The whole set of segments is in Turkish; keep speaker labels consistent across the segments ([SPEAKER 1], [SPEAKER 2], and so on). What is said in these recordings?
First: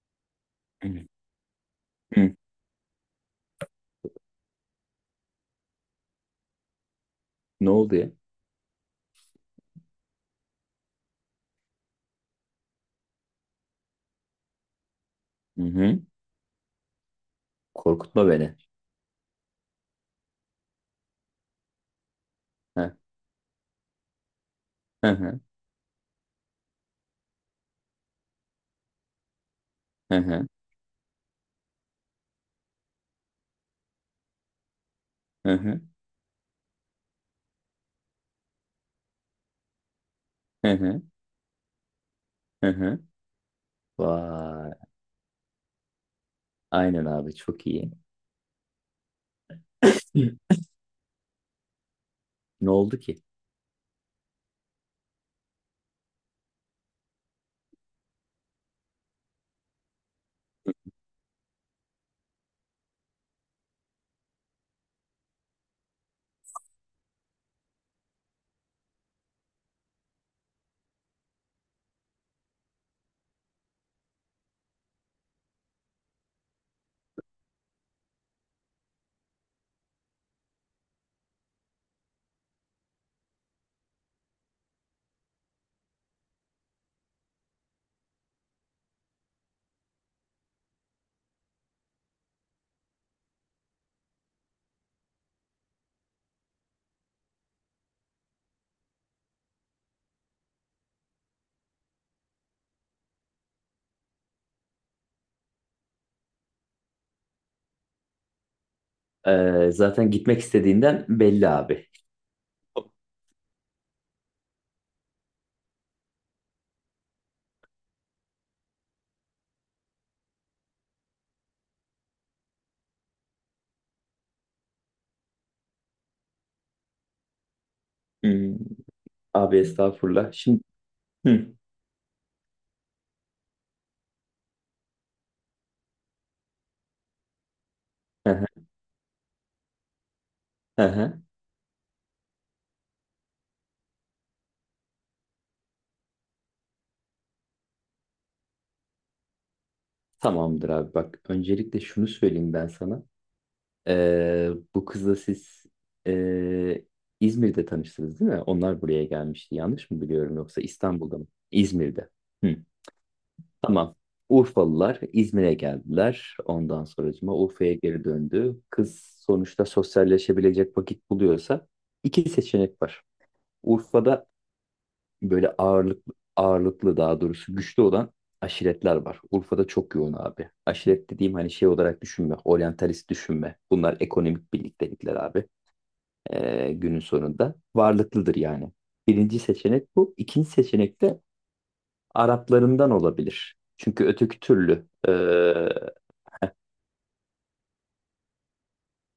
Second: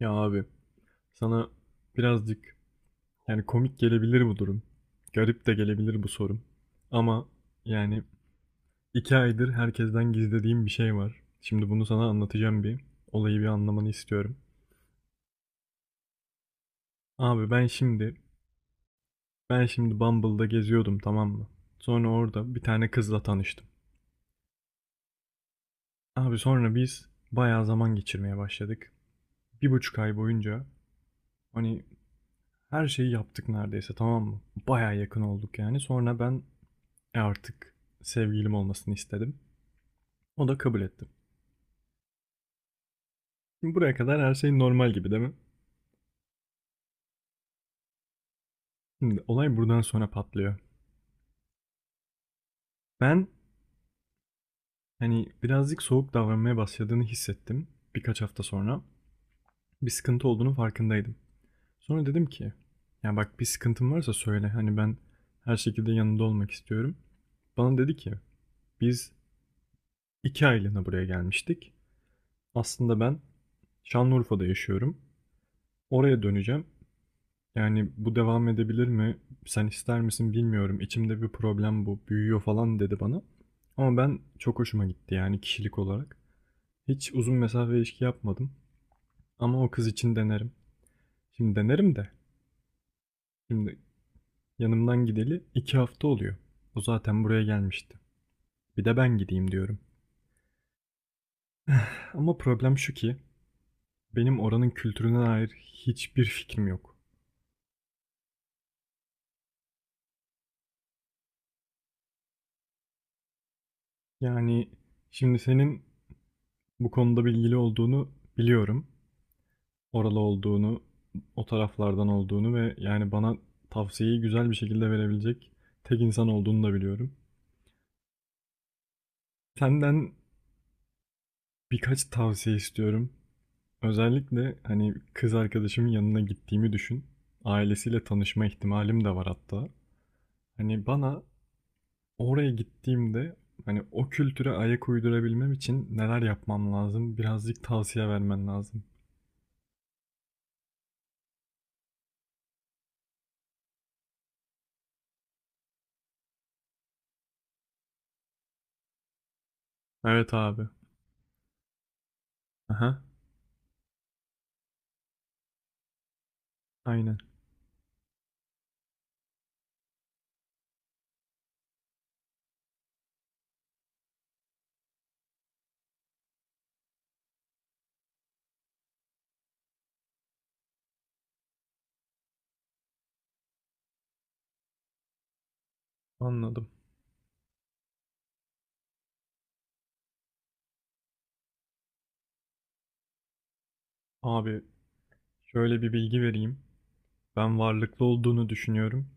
[SPEAKER 1] Ya abi
[SPEAKER 2] Hı
[SPEAKER 1] sana
[SPEAKER 2] hı.
[SPEAKER 1] birazcık yani komik gelebilir bu durum. Garip de gelebilir bu sorum. Ama
[SPEAKER 2] Ne oldu
[SPEAKER 1] yani
[SPEAKER 2] ya?
[SPEAKER 1] 2 aydır herkesten gizlediğim bir şey var. Şimdi bunu sana anlatacağım bir. Olayı bir anlamanı istiyorum.
[SPEAKER 2] Hı hı.
[SPEAKER 1] Abi ben şimdi
[SPEAKER 2] Korkutma beni.
[SPEAKER 1] ben şimdi Bumble'da geziyordum, tamam mı? Sonra orada bir tane
[SPEAKER 2] Hı
[SPEAKER 1] kızla tanıştım.
[SPEAKER 2] hı hı
[SPEAKER 1] Abi sonra biz bayağı zaman geçirmeye başladık. 1,5 ay
[SPEAKER 2] hı hı
[SPEAKER 1] boyunca hani her şeyi yaptık neredeyse, tamam mı? Bayağı yakın
[SPEAKER 2] hı
[SPEAKER 1] olduk yani.
[SPEAKER 2] hı
[SPEAKER 1] Sonra ben E artık sevgilim olmasını istedim. O da
[SPEAKER 2] hı
[SPEAKER 1] kabul
[SPEAKER 2] hı.
[SPEAKER 1] etti.
[SPEAKER 2] Hı.
[SPEAKER 1] Şimdi buraya kadar her şey
[SPEAKER 2] Vay.
[SPEAKER 1] normal gibi, değil mi?
[SPEAKER 2] Aynen abi çok iyi.
[SPEAKER 1] Şimdi olay buradan sonra
[SPEAKER 2] Hı.
[SPEAKER 1] patlıyor.
[SPEAKER 2] Ne oldu ki?
[SPEAKER 1] Ben hani birazcık soğuk davranmaya başladığını hissettim birkaç hafta sonra. Bir sıkıntı olduğunu farkındaydım. Sonra dedim ki ya bak, bir sıkıntın varsa söyle, hani ben her şekilde yanında olmak istiyorum. Bana dedi ki biz 2 aylığına buraya gelmiştik. Aslında ben Şanlıurfa'da yaşıyorum. Oraya döneceğim. Yani bu devam edebilir mi? Sen ister misin bilmiyorum. İçimde bir problem bu. Büyüyor falan dedi bana. Ama ben çok hoşuma gitti yani kişilik olarak. Hiç uzun mesafe ilişki yapmadım. Ama o kız için denerim. Şimdi denerim de. Şimdi yanımdan gideli 2 hafta oluyor. O zaten buraya gelmişti. Bir de ben gideyim diyorum. Ama problem şu ki benim oranın kültürüne dair hiçbir fikrim yok.
[SPEAKER 2] Zaten gitmek istediğinden belli abi.
[SPEAKER 1] Yani şimdi senin bu konuda bilgili olduğunu biliyorum, oralı olduğunu, o taraflardan olduğunu ve yani bana tavsiyeyi güzel bir şekilde verebilecek tek insan olduğunu da biliyorum.
[SPEAKER 2] Hmm. Abi
[SPEAKER 1] Senden
[SPEAKER 2] estağfurullah. Şimdi. Hı.
[SPEAKER 1] birkaç tavsiye istiyorum. Özellikle hani kız arkadaşımın yanına gittiğimi düşün. Ailesiyle
[SPEAKER 2] Hı
[SPEAKER 1] tanışma
[SPEAKER 2] hı.
[SPEAKER 1] ihtimalim de var hatta.
[SPEAKER 2] Hı
[SPEAKER 1] Hani bana
[SPEAKER 2] hı.
[SPEAKER 1] oraya gittiğimde hani o kültüre ayak uydurabilmem için neler yapmam lazım? Birazcık tavsiye vermen lazım.
[SPEAKER 2] Tamamdır abi bak. Öncelikle şunu söyleyeyim ben sana. Ee, Bu kızla siz ee, İzmir'de tanıştınız değil mi? Onlar buraya gelmişti. Yanlış mı
[SPEAKER 1] Evet
[SPEAKER 2] biliyorum, yoksa
[SPEAKER 1] abi.
[SPEAKER 2] İstanbul'da mı? İzmir'de. Hı,
[SPEAKER 1] Aha,
[SPEAKER 2] tamam. Urfalılar İzmir'e geldiler. Ondan
[SPEAKER 1] aynen.
[SPEAKER 2] sonracıma Urfa'ya geri döndü kız. Sonuçta sosyalleşebilecek vakit buluyorsa iki seçenek var. Urfa'da böyle ağırlıklı, daha doğrusu güçlü olan aşiretler var. Urfa'da çok yoğun abi. Aşiret dediğim, hani, şey olarak düşünme, oryantalist düşünme. Bunlar ekonomik birliktelikler abi,
[SPEAKER 1] Anladım.
[SPEAKER 2] günün sonunda varlıklıdır yani. Birinci seçenek bu. İkinci seçenek de Araplarından olabilir. Çünkü öteki
[SPEAKER 1] Abi
[SPEAKER 2] türlü.
[SPEAKER 1] şöyle bir bilgi vereyim. Ben varlıklı olduğunu düşünüyorum.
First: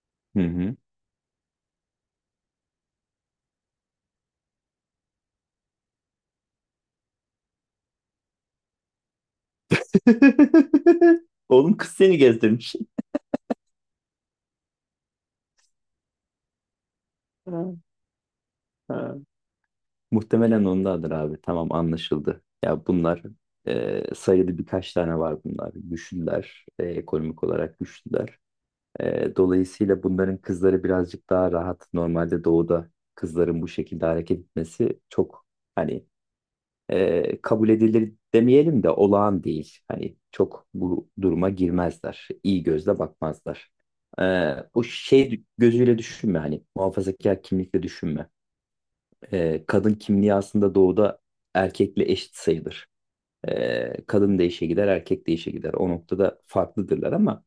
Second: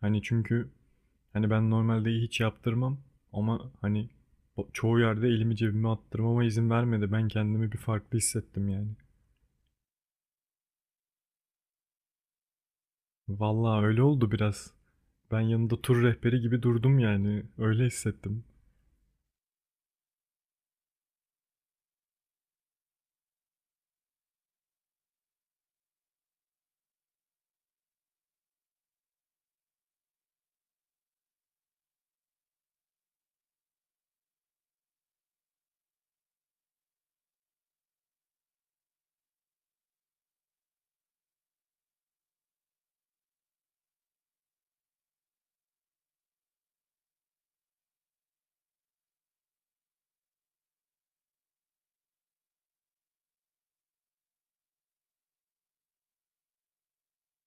[SPEAKER 1] Hani
[SPEAKER 2] Hı
[SPEAKER 1] çünkü
[SPEAKER 2] hı.
[SPEAKER 1] hani ben normalde hiç yaptırmam ama hani çoğu yerde elimi cebime attırmama izin vermedi. Ben kendimi bir farklı hissettim yani.
[SPEAKER 2] Oğlum, kız seni gezdirmiş.
[SPEAKER 1] Vallahi öyle oldu biraz. Ben yanında tur rehberi gibi durdum yani.
[SPEAKER 2] Ha,
[SPEAKER 1] Öyle hissettim.
[SPEAKER 2] ha. Muhtemelen ondadır abi. Tamam, anlaşıldı. Ya bunlar, sayılı birkaç tane var bunlar. Güçlüler. E ekonomik olarak güçlüler. Dolayısıyla bunların kızları birazcık daha rahat. Normalde doğuda kızların bu şekilde hareket etmesi çok, hani, kabul edilir demeyelim de olağan değil. Hani çok bu duruma girmezler. İyi gözle bakmazlar. E, bu şey gözüyle düşünme, hani muhafazakar kimlikle düşünme. Kadın kimliği aslında doğuda erkekle eşit sayılır. Kadın da işe gider, erkek de işe gider. O noktada farklıdırlar ama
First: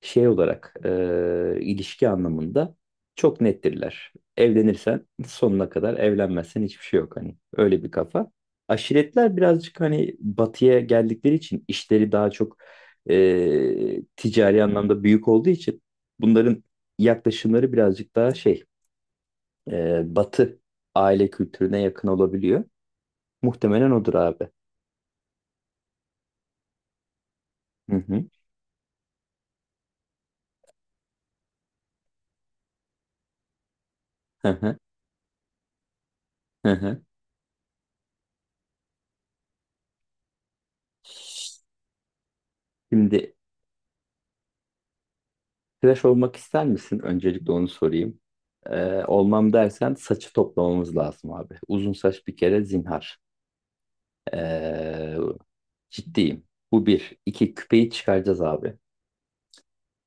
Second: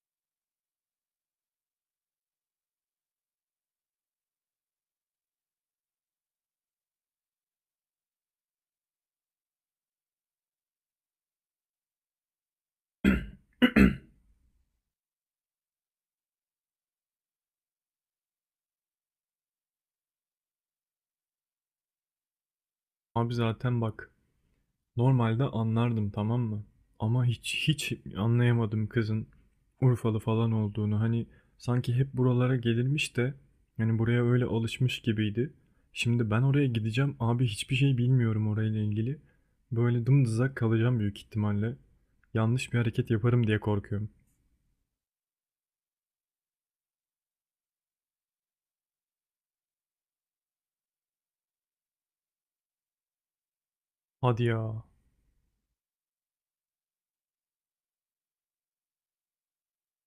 [SPEAKER 2] şey olarak, ilişki anlamında çok nettirler. Evlenirsen sonuna kadar, evlenmezsen hiçbir şey yok, hani. Öyle bir kafa. Aşiretler birazcık, hani, batıya geldikleri için, işleri daha çok ticari anlamda büyük olduğu için, bunların yaklaşımları birazcık daha şey, batı aile kültürüne yakın olabiliyor.
[SPEAKER 1] Abi zaten
[SPEAKER 2] Muhtemelen
[SPEAKER 1] bak,
[SPEAKER 2] odur abi.
[SPEAKER 1] normalde anlardım, tamam mı? Ama hiç
[SPEAKER 2] Hı hı.
[SPEAKER 1] anlayamadım kızın Urfalı falan olduğunu. Hani sanki hep buralara gelirmiş de yani buraya öyle
[SPEAKER 2] Hı hı.
[SPEAKER 1] alışmış gibiydi. Şimdi ben oraya
[SPEAKER 2] Hı hı.
[SPEAKER 1] gideceğim abi, hiçbir şey bilmiyorum orayla ilgili. Böyle dımdızak kalacağım büyük ihtimalle. Yanlış bir hareket
[SPEAKER 2] Şimdi,
[SPEAKER 1] yaparım diye korkuyorum.
[SPEAKER 2] tıraş olmak ister misin? Öncelikle onu sorayım. Olmam dersen, saçı toplamamız lazım abi. Uzun saç bir kere zinhar.
[SPEAKER 1] Hadi ya.
[SPEAKER 2] Ee, Ciddiyim. Bu bir. İki, küpeyi çıkaracağız abi.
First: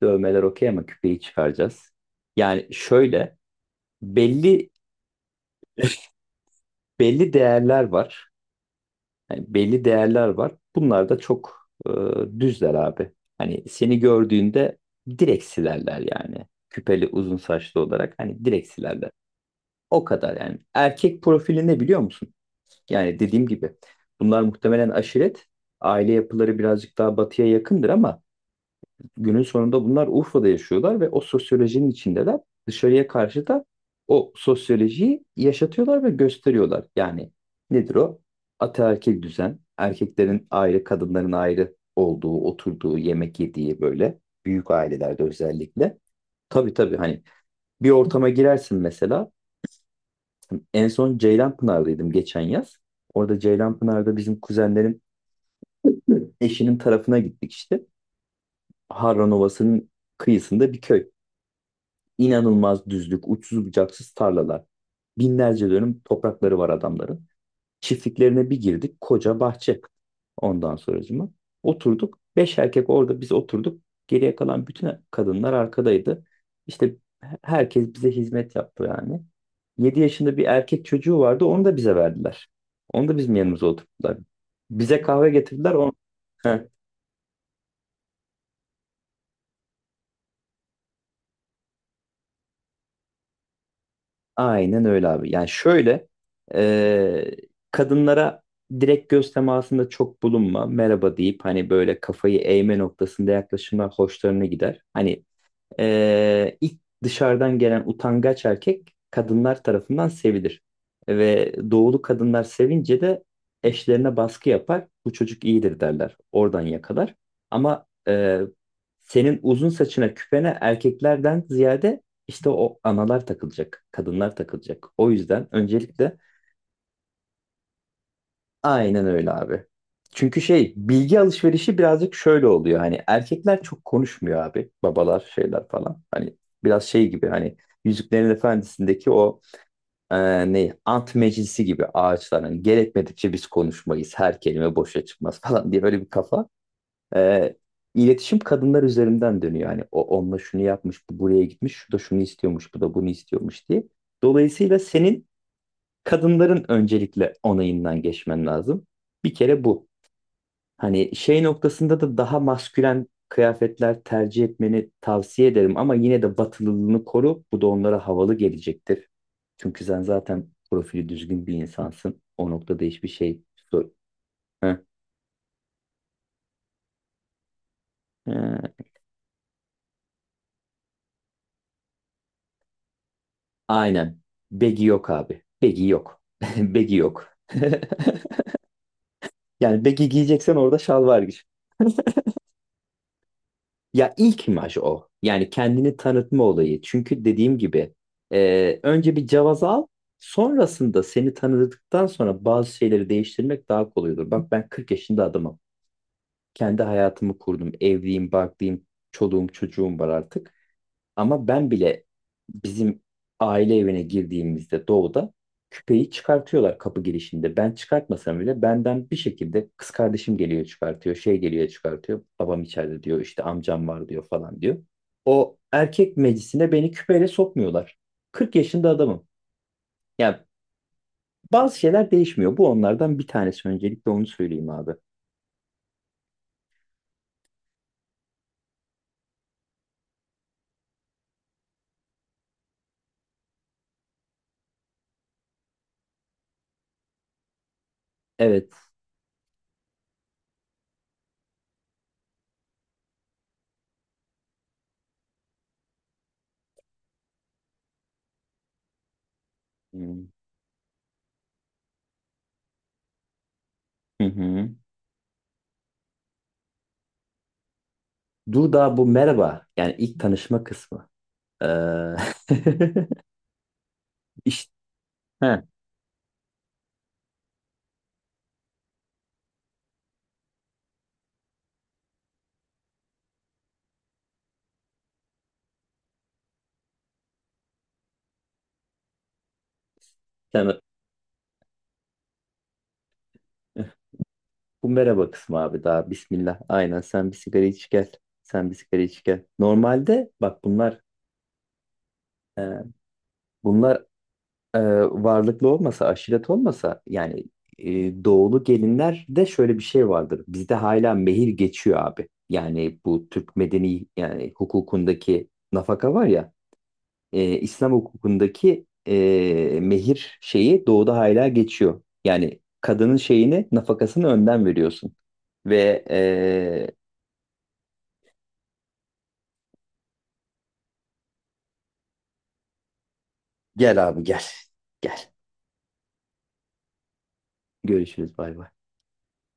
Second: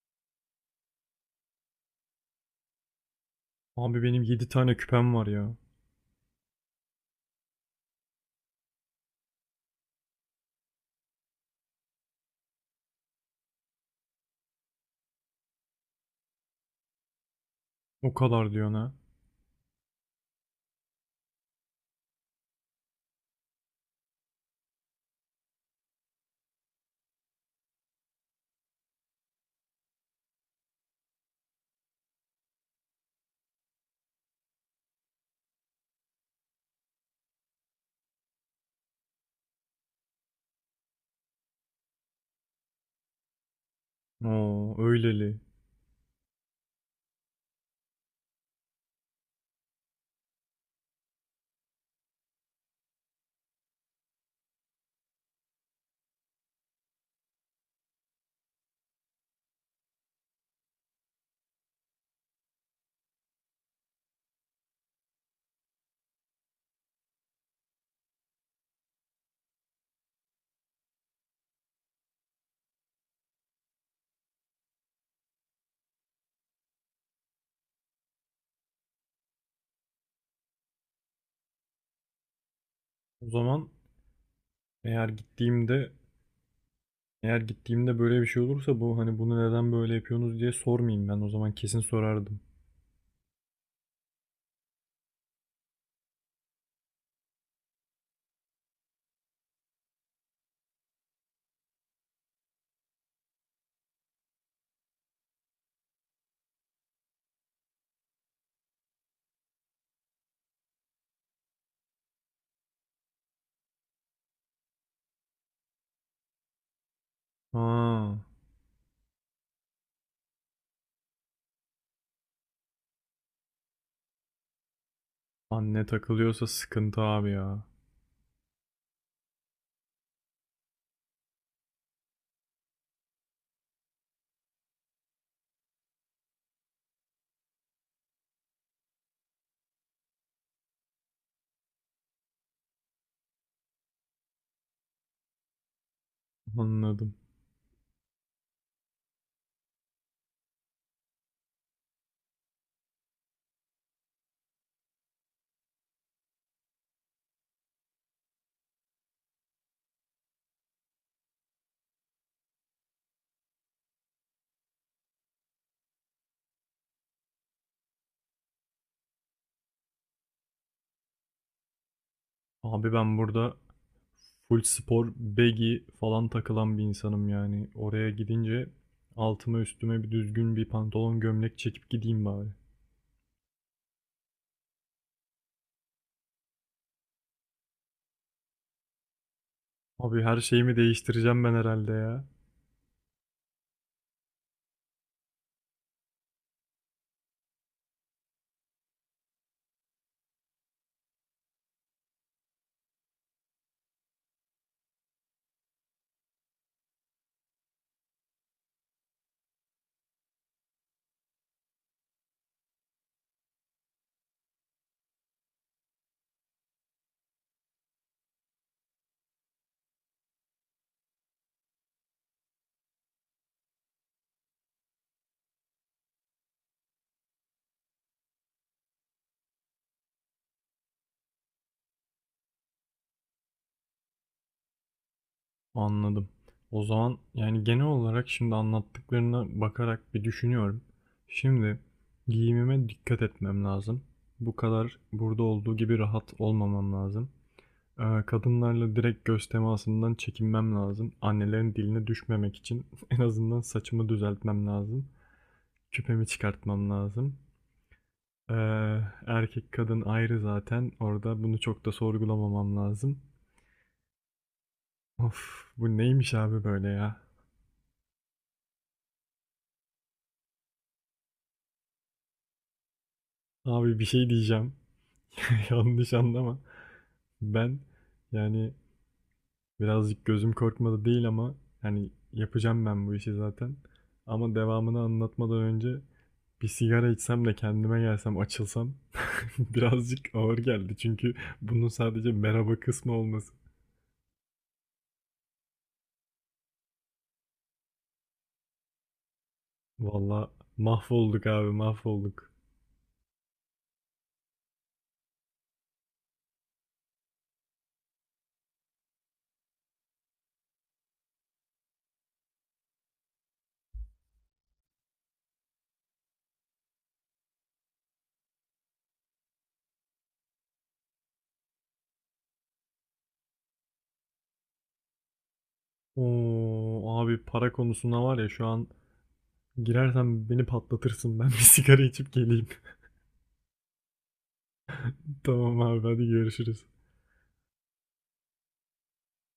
[SPEAKER 2] Dövmeler okey ama küpeyi çıkaracağız. Yani şöyle,
[SPEAKER 1] Abi benim 7
[SPEAKER 2] belli
[SPEAKER 1] tane küpem var ya.
[SPEAKER 2] belli değerler var. Yani belli değerler var. Bunlar da çok düzler abi. Hani seni gördüğünde direkt silerler yani. Küpeli, uzun saçlı
[SPEAKER 1] O
[SPEAKER 2] olarak, hani
[SPEAKER 1] kadar
[SPEAKER 2] direkt
[SPEAKER 1] diyorsun ha.
[SPEAKER 2] silerler. O kadar yani. Erkek profili ne, biliyor musun? Yani dediğim gibi, bunlar muhtemelen aşiret. Aile yapıları birazcık daha batıya yakındır ama günün sonunda bunlar Urfa'da yaşıyorlar ve o sosyolojinin içindeler. Dışarıya karşı da o sosyolojiyi yaşatıyorlar ve gösteriyorlar. Yani nedir o? Ataerkil düzen, erkeklerin ayrı, kadınların ayrı olduğu, oturduğu, yemek yediği, böyle büyük
[SPEAKER 1] Oo
[SPEAKER 2] ailelerde
[SPEAKER 1] öyleli.
[SPEAKER 2] özellikle. Tabii tabii, hani, bir ortama girersin mesela. En son Ceylanpınar'daydım geçen yaz. Orada, Ceylanpınar'da, bizim kuzenlerin eşinin tarafına gittik işte. Harran Ovası'nın kıyısında bir köy. İnanılmaz düzlük, uçsuz bucaksız tarlalar. Binlerce dönüm toprakları var adamların. Çiftliklerine bir girdik. Koca bahçe. Ondan sonracıma. Oturduk. Beş erkek orada biz oturduk. Geriye kalan bütün kadınlar arkadaydı. İşte herkes bize hizmet yaptı yani. Yedi yaşında bir erkek çocuğu vardı. Onu da bize verdiler. Onu da
[SPEAKER 1] O
[SPEAKER 2] bizim yanımıza
[SPEAKER 1] zaman
[SPEAKER 2] oturttular. Bize
[SPEAKER 1] eğer
[SPEAKER 2] kahve getirdiler.
[SPEAKER 1] gittiğimde
[SPEAKER 2] On.
[SPEAKER 1] Eğer gittiğimde böyle bir şey olursa bu, hani bunu neden böyle yapıyorsunuz diye sormayayım ben. O zaman kesin sorardım.
[SPEAKER 2] Aynen öyle abi. Yani şöyle, e, kadınlara direkt göz temasında çok bulunma. Merhaba deyip, hani, böyle kafayı eğme noktasında yaklaşımlar hoşlarına gider. Hani ilk dışarıdan gelen utangaç erkek, kadınlar tarafından sevilir. Ve doğulu kadınlar sevince de eşlerine baskı yapar. Bu çocuk iyidir derler. Oradan yakalar. Ama
[SPEAKER 1] Ha,
[SPEAKER 2] senin uzun saçına, küpene, erkeklerden ziyade işte o analar takılacak. Kadınlar takılacak. O yüzden
[SPEAKER 1] anne
[SPEAKER 2] öncelikle.
[SPEAKER 1] takılıyorsa sıkıntı abi ya.
[SPEAKER 2] Aynen öyle abi. Çünkü şey, bilgi alışverişi birazcık şöyle oluyor: hani erkekler çok konuşmuyor abi, babalar, şeyler falan, hani biraz şey gibi, hani Yüzüklerin Efendisi'ndeki o, e, ne, ant meclisi gibi ağaçlar, hani gerekmedikçe biz konuşmayız, her kelime boşa çıkmaz falan diye, böyle bir kafa.
[SPEAKER 1] Anladım.
[SPEAKER 2] e, iletişim kadınlar üzerinden dönüyor, hani o onunla şunu yapmış, bu buraya gitmiş, şu da şunu istiyormuş, bu da bunu istiyormuş diye. Dolayısıyla senin kadınların öncelikle onayından geçmen lazım, bir kere bu. Hani şey noktasında da, daha maskülen kıyafetler tercih etmeni tavsiye ederim ama yine de batılılığını koru. Bu da onlara havalı gelecektir. Çünkü sen zaten profili düzgün bir insansın. O noktada
[SPEAKER 1] Abi
[SPEAKER 2] hiçbir
[SPEAKER 1] ben
[SPEAKER 2] şey,
[SPEAKER 1] burada
[SPEAKER 2] sor.
[SPEAKER 1] full
[SPEAKER 2] Heh.
[SPEAKER 1] spor, baggy falan takılan bir insanım yani. Oraya gidince
[SPEAKER 2] Ee,
[SPEAKER 1] altıma üstüme bir düzgün bir pantolon gömlek çekip gideyim bari.
[SPEAKER 2] aynen. Begi yok abi. Begi yok. Begi yok. Yani begi
[SPEAKER 1] Abi her
[SPEAKER 2] giyeceksen,
[SPEAKER 1] şeyimi
[SPEAKER 2] orada şal
[SPEAKER 1] değiştireceğim
[SPEAKER 2] var.
[SPEAKER 1] ben herhalde ya.
[SPEAKER 2] Ya ilk imaj o. Yani kendini tanıtma olayı. Çünkü dediğim gibi, önce bir cevaz al. Sonrasında seni tanıdıktan sonra bazı şeyleri değiştirmek daha kolay olur. Bak, ben 40 yaşında adamım. Kendi hayatımı kurdum. Evliyim, barklıyım, çoluğum, çocuğum var artık. Ama ben bile bizim aile evine girdiğimizde, doğuda, küpeyi çıkartıyorlar kapı girişinde. Ben çıkartmasam bile benden, bir şekilde, kız kardeşim geliyor çıkartıyor, şey geliyor çıkartıyor. Babam içeride diyor, işte amcam var diyor falan diyor. O erkek meclisine beni küpeyle sokmuyorlar. 40 yaşında adamım. Yani bazı şeyler değişmiyor. Bu onlardan bir tanesi, öncelikle onu söyleyeyim abi.
[SPEAKER 1] Anladım. O zaman yani genel olarak şimdi anlattıklarına bakarak bir düşünüyorum. Şimdi giyimime dikkat etmem lazım. Bu kadar burada olduğu gibi rahat olmamam lazım.
[SPEAKER 2] Evet.
[SPEAKER 1] Kadınlarla direkt göz temasından çekinmem lazım. Annelerin diline düşmemek için en azından saçımı düzeltmem lazım. Küpemi çıkartmam lazım. Ee, Erkek kadın
[SPEAKER 2] Hmm.
[SPEAKER 1] ayrı zaten. Orada bunu çok da sorgulamamam lazım.
[SPEAKER 2] Hı hı.
[SPEAKER 1] Of, bu neymiş abi böyle ya?
[SPEAKER 2] Dur, daha bu merhaba. Yani ilk tanışma kısmı. Ee...
[SPEAKER 1] Abi bir şey
[SPEAKER 2] işte.
[SPEAKER 1] diyeceğim.
[SPEAKER 2] Heh.
[SPEAKER 1] Yanlış anlama. Ben yani birazcık gözüm korkmadı değil ama hani yapacağım ben bu işi zaten. Ama devamını anlatmadan önce bir sigara içsem de kendime gelsem açılsam birazcık ağır
[SPEAKER 2] Sen,
[SPEAKER 1] geldi. Çünkü bunun sadece merhaba kısmı olması.
[SPEAKER 2] bu merhaba kısmı abi, daha bismillah. Aynen, sen bir sigara iç gel. Sen bir sigara iç gel. Normalde
[SPEAKER 1] Valla
[SPEAKER 2] bak,
[SPEAKER 1] mahvolduk abi, mahvolduk.
[SPEAKER 2] e, bunlar e, varlıklı olmasa, aşiret olmasa, yani doğulu gelinlerde şöyle bir şey vardır. Bizde hala mehir geçiyor abi. Yani bu Türk medeni, yani hukukundaki nafaka var ya, İslam hukukundaki mehir şeyi doğuda hala geçiyor. Yani kadının şeyini, nafakasını önden veriyorsun. Ve
[SPEAKER 1] Oo abi, para konusuna var ya, şu an girersen beni patlatırsın. Ben bir sigara içip geleyim.
[SPEAKER 2] gel abi gel. Gel.
[SPEAKER 1] Tamam abi, hadi görüşürüz.
[SPEAKER 2] Görüşürüz, bay bay.